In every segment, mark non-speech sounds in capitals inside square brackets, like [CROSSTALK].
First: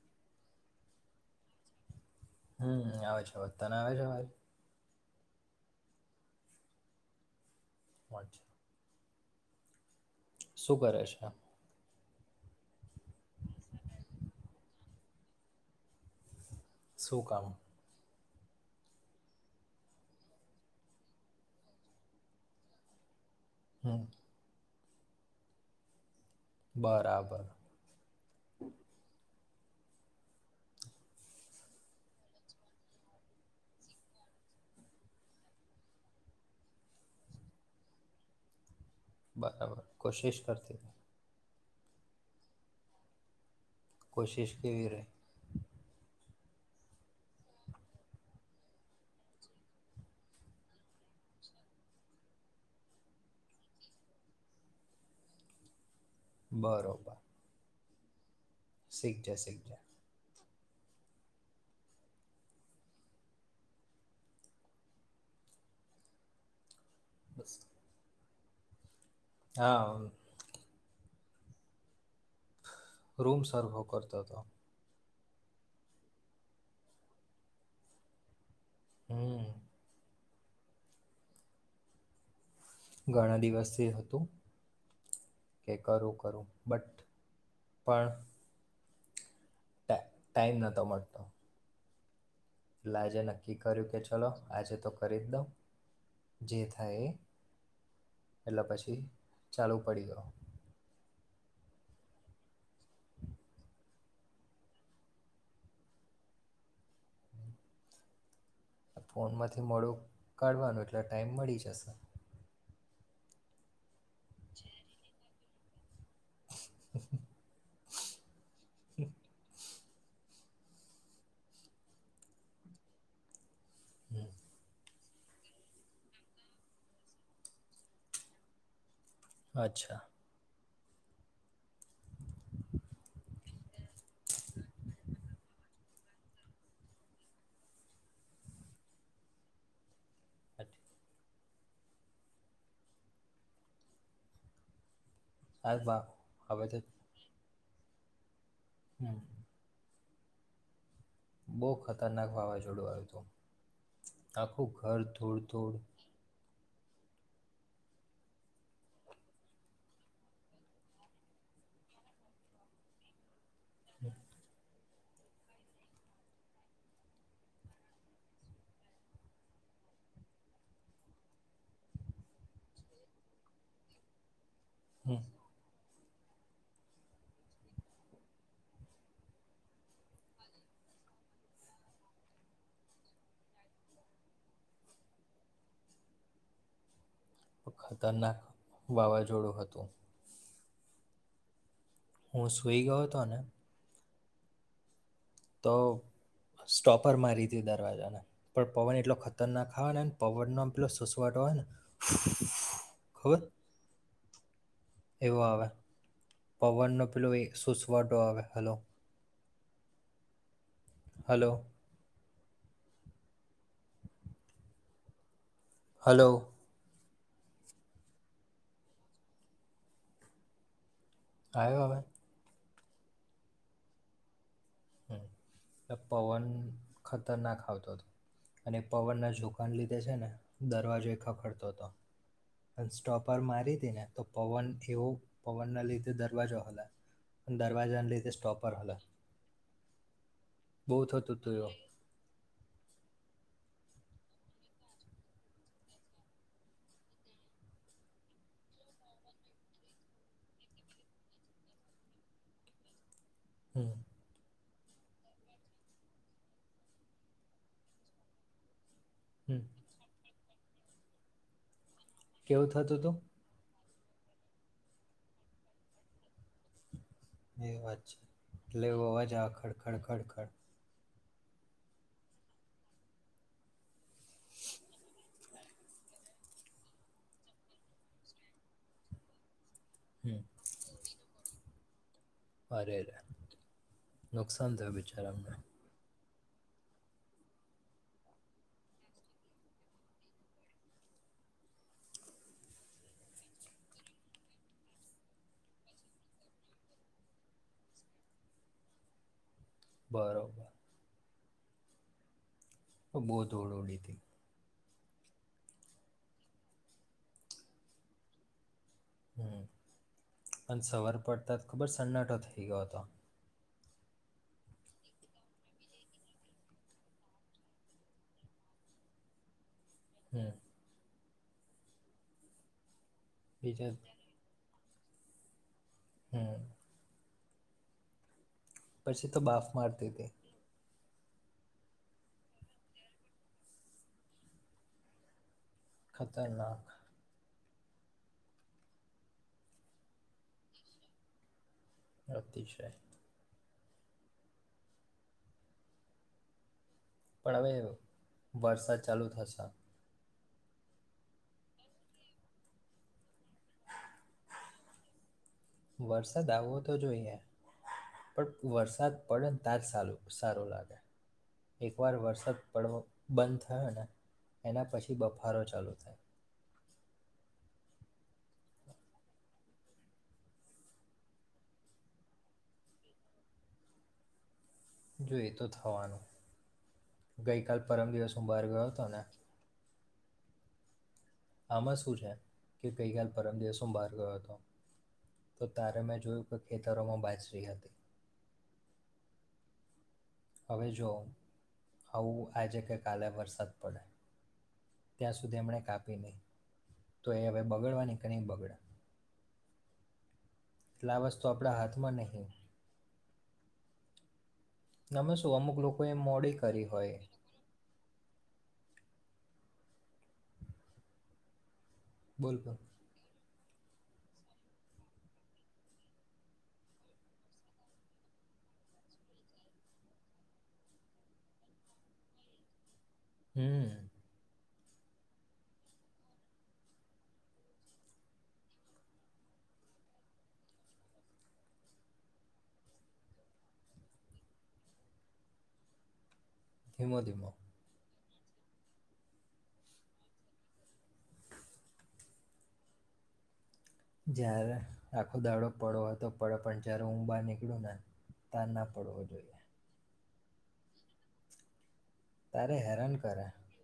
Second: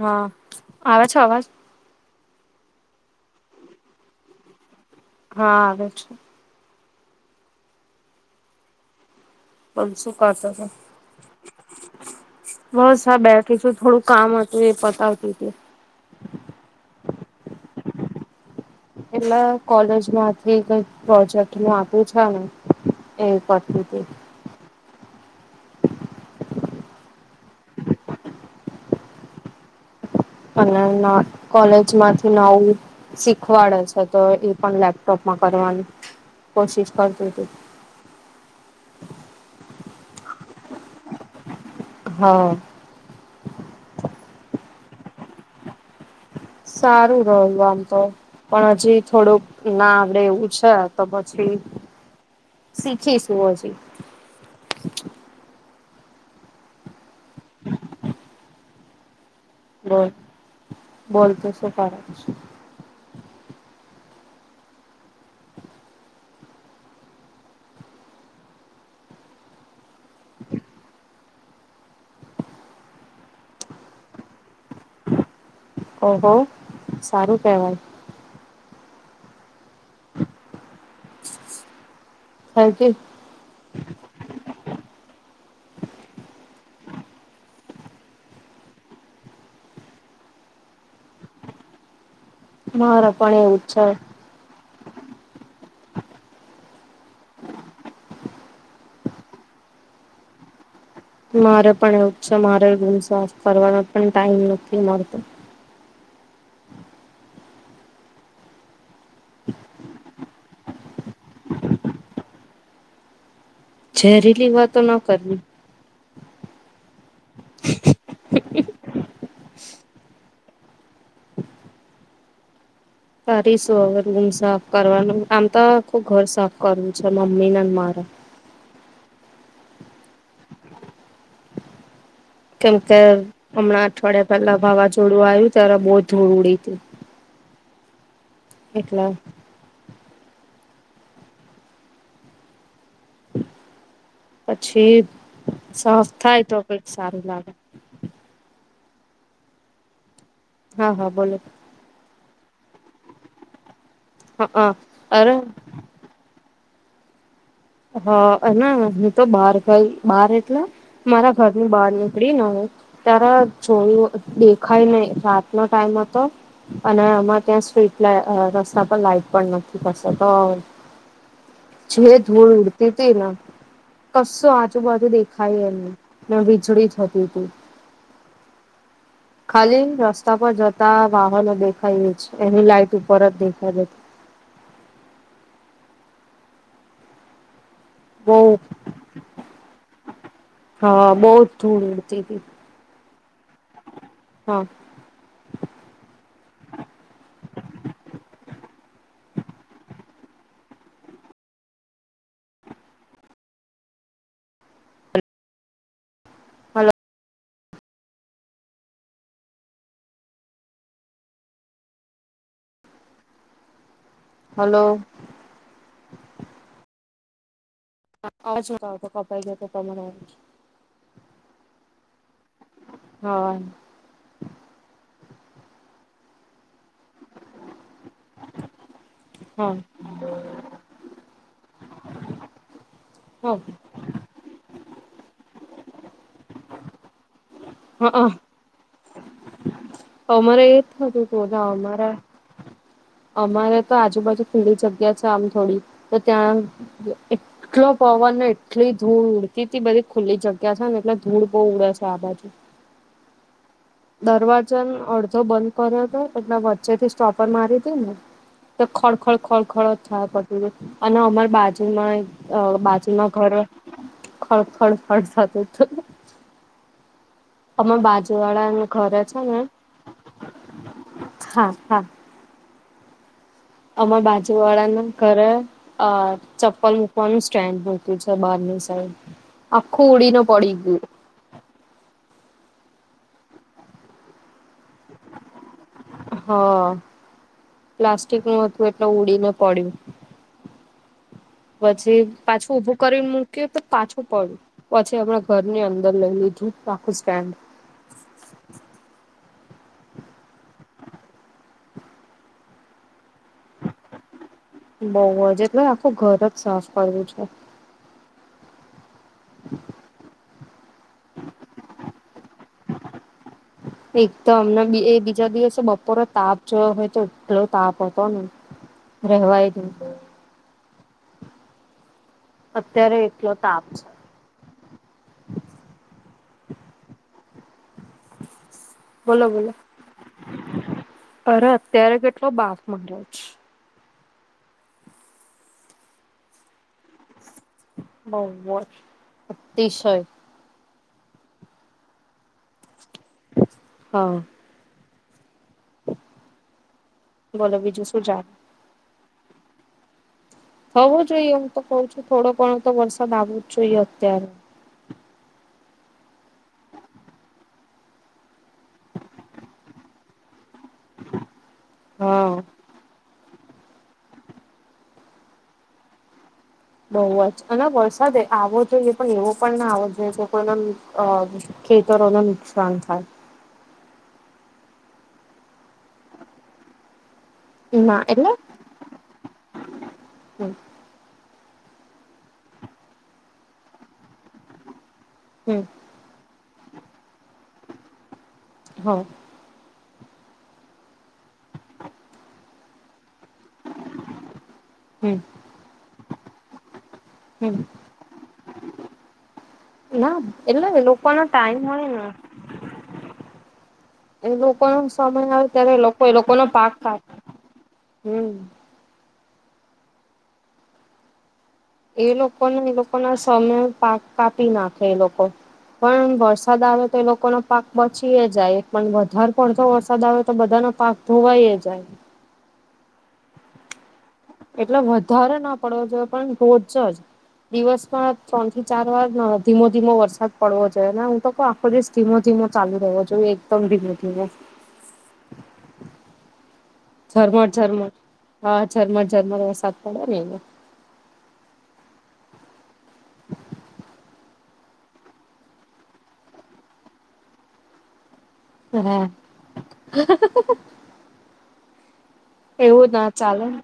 હા. આવે છે અવાજ? હમ્મ, આવે છે અવાજ. તને આવે છે અવાજ? હા આવે છે. [UNINTELLIGIBLE] પાંસો શું કરે છે? બસ અ બેઠી છું, થોડું કામ હતું એ પતાવતી તી. શું કામ? એટલે આ કોલેજમાંથી કંઈક પ્રોજેક્ટ નું આપ્યું છેને એ કરતી હમ તી. બરાબર. અને ન કોલેજમાંથી નવું શીખવાડે છે, તો એ પણ લેપટોપમાં કરવાની કોશિશ કરતી તી. બરાબર. કોશિશ કરતી તી. હા કોશિશ કેવી ર સારું રહ આમ તો પણ હજી થોડુંક ના આવડે એવું છે તો પછી શીખીશું હજી બરોબર શીખ જ શીખ જા બોલ બોલ તો શું ફાર છે. બસ. હા રૂમ સર્વો કરતા હતો. ઓહો સારું કહેવાય. હમ થકી ઘણા દિવસથી હતું. કે કરું કરું બટ પણ ટા ટાઈમ નાતો મોટલો એટલા મારે આજે પણ નક્કી એવું જ છે. કર્યું કે ચલો આજે તો કરી જ દઉં જે થાય એ એટલે પછી ચાલુ પડી ગ મારે પણ એવું છે મારે રૂમ સાફ કરવાનો પણ ટાઈમ નથી મળતો. ફોનમાંથી મોડું કાઢવાનું એટલે ટાઈમ મળી જશે. ઝેરીલી વાતો ના કરવી. હ હમ સર. ર રૂમ સાફ કરવાનું. આમ તો ખ ઘર સાફ કરવું છે મમ્મી ને મારે અચ્છા. કેમ કે હમણાં અઠવાડિયા પેલા વાવાઝોડું આવ્યું ત્યારે બહુ ધૂળ ઉડી તું એટલા પછી આ બા સફ થાય તો હવે કઈક સારું લાગે હમ હા હા બોલો ખતરનાક વાવાઝોડું આવ્યું હત હા અ આખું ઘર અરે ધોડધડ હા એ હું તો બાર બાર એટલે મારા ઘરની બહાર નીકળી ના હ તારા. ચો દેખ. હાઈ નહી રાતનોો ટાઈમ હતો અને આમાં ત્યાં સ્ટ્રીટ રસ્તા પર લાાઈટ પણ નથી થસે તો જો. ધૂલ ઉડતી હતી ના કસો આજ. ું બધું હમ દેખાય એમને. ને વીજળી થતી તું. ખાલી રસ્તા પર જતા વાહનો દેખાય છે એની લાઈટ ઉપર જ દેખાઈ જતી. બહુ ખતરનાક વાવાઝોડું હતું. બહ ધ. હું સુઈ ગત. તને. હમ. તો સ્ટોપર મારીધ દરવાજાને પણ પવન એટલો ખતરનાક આવે નેને પવનનો એટલો સુસવાટો હોય ને ખર એવો આવે. હલો પવન પીલો. સુસવાડો આવે હલો. હલો. હલો. હલો. હ આવજો ક તો કપાઈ ગ તો કરા આવ. કાય્યો હવે. હ. હ પવન ખતરનાક આવતો હતો અને. પવનના હા જોકાણ લીધે છે ને દરવાજો ખખડતો હતો અનસ્ટોપ. પર હા મારી દે ને તો પવન. એવો પવનના લીધે દરવાજો. દરવાજા લે હા તે સ્ટોપર હાલ. અમારે એ જ હતું થતું તો ના એવું અમારા. અમારે તો આજુબાજુ ખુલ્લી જગ્યા છે આમ થોડી તો ત્યાં એટલો પવન ને એટલી ધૂળ ઉડતી બધી ખુલ્લી જગ્યા છે ને એટલે ધૂળ બહ ઉડે છે આ બાજુ. હમ. દરવાજા અડધો બંધ કર્યો હતો એટલે વચ્ચેથી સ્ટોપર મારી હતી ને. તો ખડ ખડ હમ ખડ ખડ થાય પડ છે. અને અમર બાજ. કેવું થતું હતું બાજુમાં ઘર. ખળ ખળફટ જત તો. એ વાત છે એટલે એવું ઘરે અવાજ છે આ ને ખડ ખડ ખડ ખડ. હા હા. અમાર બાજુ વાળાના ઘરે અ ચપ્પલ મૂકવાનું સ્ટેન્ડ મળતું છે બારની સાઈડ. અખું ઉડી હમ ન પડીું. અ નુકસાન થાય વિચારાને. હા પ્લાસ્ટિક નું હતું એટલું ઉડીને પડ્યું. પછી પાછું ઉભું કરીને મૂક્યું તો પાછું પડ્યું પછી આપણા ઘરની અંદર લઈ લીધું આખું સ્ટેન્ડ. બરોબર. ઓ બહુ ઓળ ઓળડી થથી. બઉ એટલે આખું ઘર જ સાફ કરવું છે. હમ અને સવાર પડતા ખબર સન્નાટો થઇ ગયો હતો. એક તો અમને એ બીજા દિવસે બપોરે તાપ જોયો હોય તો એટલો તાપ હતો ને રહેવાય જ. હમ. અચ્છા. અત્યારે એટલો તાપ બીજા છે. હમ. પછી તો બોલો બાફ બોલો મારતી હતી. અરે અત્યારે કેટલો બાફ મારે્યો છે. ખતરનાક. બહ અતિશય. અતિશય. હા. [INAUDIBLE] બોલો બીજું શું જાણ. ચાલુત થશે. થવું જોઈએ હું તો કઉ છું થોડો ઘણો તો વરસાદ આવવો જ જોઈએ અત્યારે. વરસાદ આવવો તો જોઈએ પણ વરસાદ પડે ને તાર સારું સારું લાગે. એક વાર હા. વરસાદ પડવો બંધ. થ ને એના પછી બફારો ચાલુ થાય. બહુ જ અને વરસાદ આવો જોઈએ પણ એવો પણ ના આવવો જોઈએ તો એના ખેતરોને નુકસાન થાય. જોઈ તો થવાનું. ગઈકાલ પરમ ના દિવસ એટલે હઊબર ગયો હતો ને. હમ. આમાં શું છે કે ગઈકાલ પરમ દિવસોમાં બહાર ગયો હતો. તો હમ તારે મેં જોયું. ખેતરોમાં બાસરી હતી. હા. હવે જો આવું આજે કે કાલે વરસા. હમ ત્યાં સુધી એમણે કાપી નહી. તો એ હવે હમ બગડવાની કે નહી બગડ ના એ એટલે આ લોકોનો વસ્તુ આપણા ટાઈમ હોય હાથમાં ને નહી. એ લોકો ન સમય આવે અમુક ત્યારે લોકોએ લોકો એ લોકો મોડી ન કરી પાક હોય આપાપે હમ. એ બોલ લોકો બોલ ના એ લોકો ના. સમમે પાક કાપી નાખે એ લોકો પણ વરસાદ આવે તો એ લોકોનો પાક બચી જાય પણ વધારે પડતો વરસાદ આવે તો બધાનો પાક ધોવાઈ જાય. હમ. એટલે વધારે ના પડવો જોઈએ પણ રોજ જ દિવસમાં ત્રણ થી ચાર વાર ધીમો ધીમો વરસાદ પડવો જોઈએ અનેને હું તો આખો દિવસ ધીમો ધીમો ચાલુ રહેવો જોઈએ એકદમ ધીમે ધીમે ધીમો ધીમો ઝરમટ ઝરમટ હા ઝરમર ઝરમર વરસાદ પડે ને એ [INAUDIBLE] જય્યારે આખો દાડો પડો હતો પડો પણ જ્યારે હું બહાર નીકળું ને. ત ના પડવો જોઈએ. હ તારે એવું હેરાન ના કરે ચાલે ને.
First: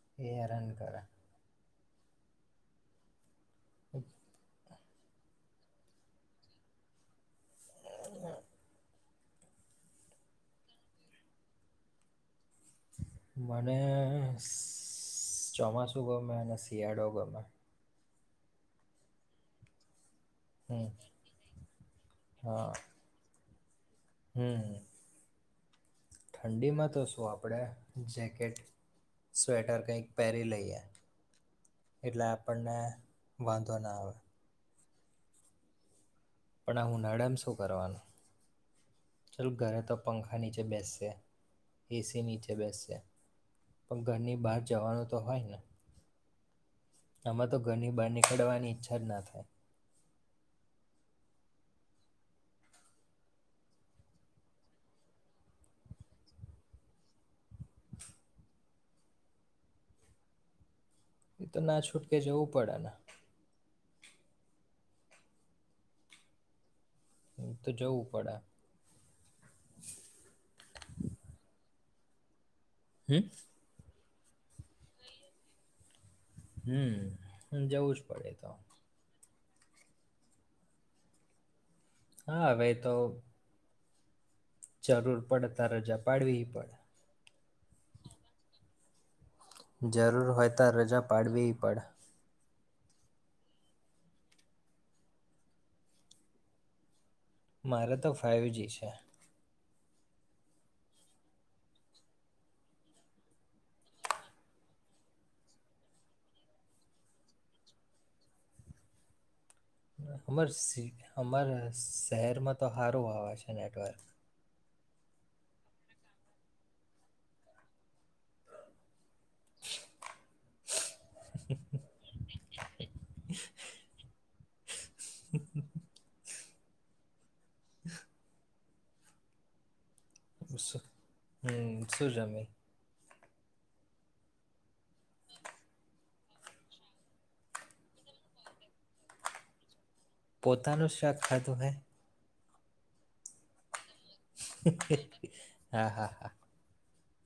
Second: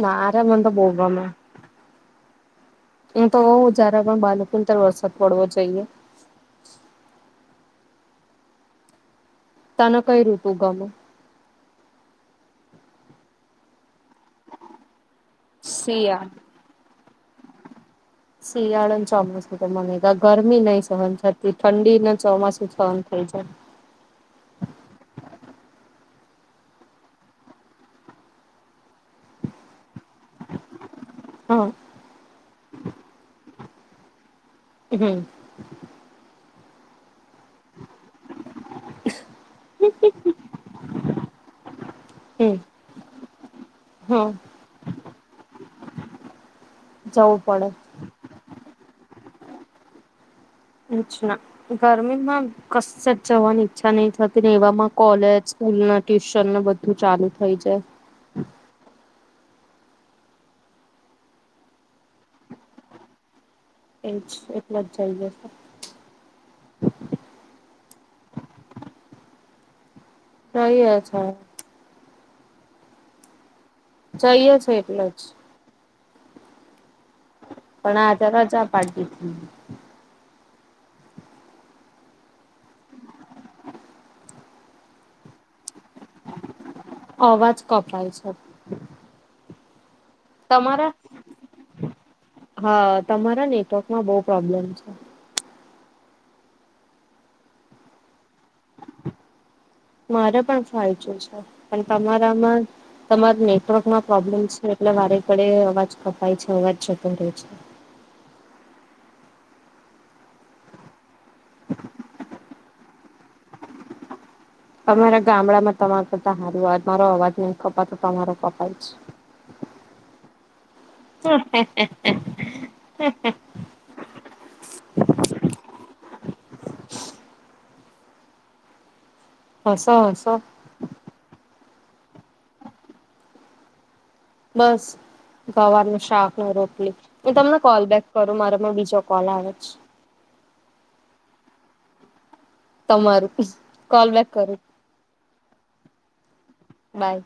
ના એ રે મન હેરાન તો બહું કરે ગમે. [UNINTELLIGIBLE] [UNINTELLIGIBLE] જારે પણ બાલકોને [UNINTELLIGIBLE] વરસાદ પડવો જઈએ. તને કંઈ ઋતુ ગમે? મને સ ચોમાસું શિયાળ. ગમે અને શિયાળો ગ [INAUDIBLE] શિયાળો ને ચોમાસું તો મનેય ને ગરમી નહીં હમ સહન થતી, ઠંડી ને ચોમાસું સહન થઈ જાય. હમ્મ. ઠંડીમાં તો શું આપણેે જેકેટ, સ્વેટર કંઈક પહેરી લઈએ હા એટલા આપણને વાંધો ના આવે. હમ્મ. પણ આ ઉનાળા મ શું કરવાનું? ચાલું ઘરે તો પંખા નીચે બેસશે, એ સી નીચે હમ બેસશે, પણ હા ઘરની બહાર જવાનું તો હોય ને. જવું આમાં તો પડે. ઘરની બહાર નીકળવાની ઈચ્છા કેદારનાથ. ના ગરમીમાં કશ જ જવાની ઈચ્છા નહ થતી ને એમાં કોલેજ સ્કૂલ ટ્યુશન બધું ચાલુ થઈ જાય. એ તો ના છૂટકે જવું પડેને. એજ એટલ જ જઈ જશે. તો જવું પડે સહી રે છે. હમ્મ. જઈએ છે એટલે જ. હમ્મ. પણ આ તરાજા પાડ દીધી. હા હવે તો જરૂર પડે તો રજા પાડવી પડે. અવાજ કપાય છે. જરૂર હોય તો તમારા રજા પાડવીય પડે. હા, તમારા નેટવર્કમાં બહુ પ્રોબ્લેમ છે. મારે તો ફાઈવ જ છે. મારે પણ ફાયજી છે પણ તમારામાં તમાર નેટવર્કમાં પ્રોબ્લેમ છે એટલે વારે ઘડે અવાજ કપાય છે, અવાજ જતો રહે છે. અમાર સી અમાર શહેરમાં તો હારું આવે છે નેટવર્ક. અમારા ગામડામાં તમારતા સાર મારો અવાજ નહી કપાતો તમારો કપાઈ છ. હસો. હસો [INAUDIBLE] સુ જમી બસ ગવાર ન શાક ન રોટલી મેું તમને કોલ બેેક કરું મારામાં બીજો કોલ આવે જ પોતાનું શાક ખાધું હ તમાર ક બક [INAUDIBLE] હા હા હા બાય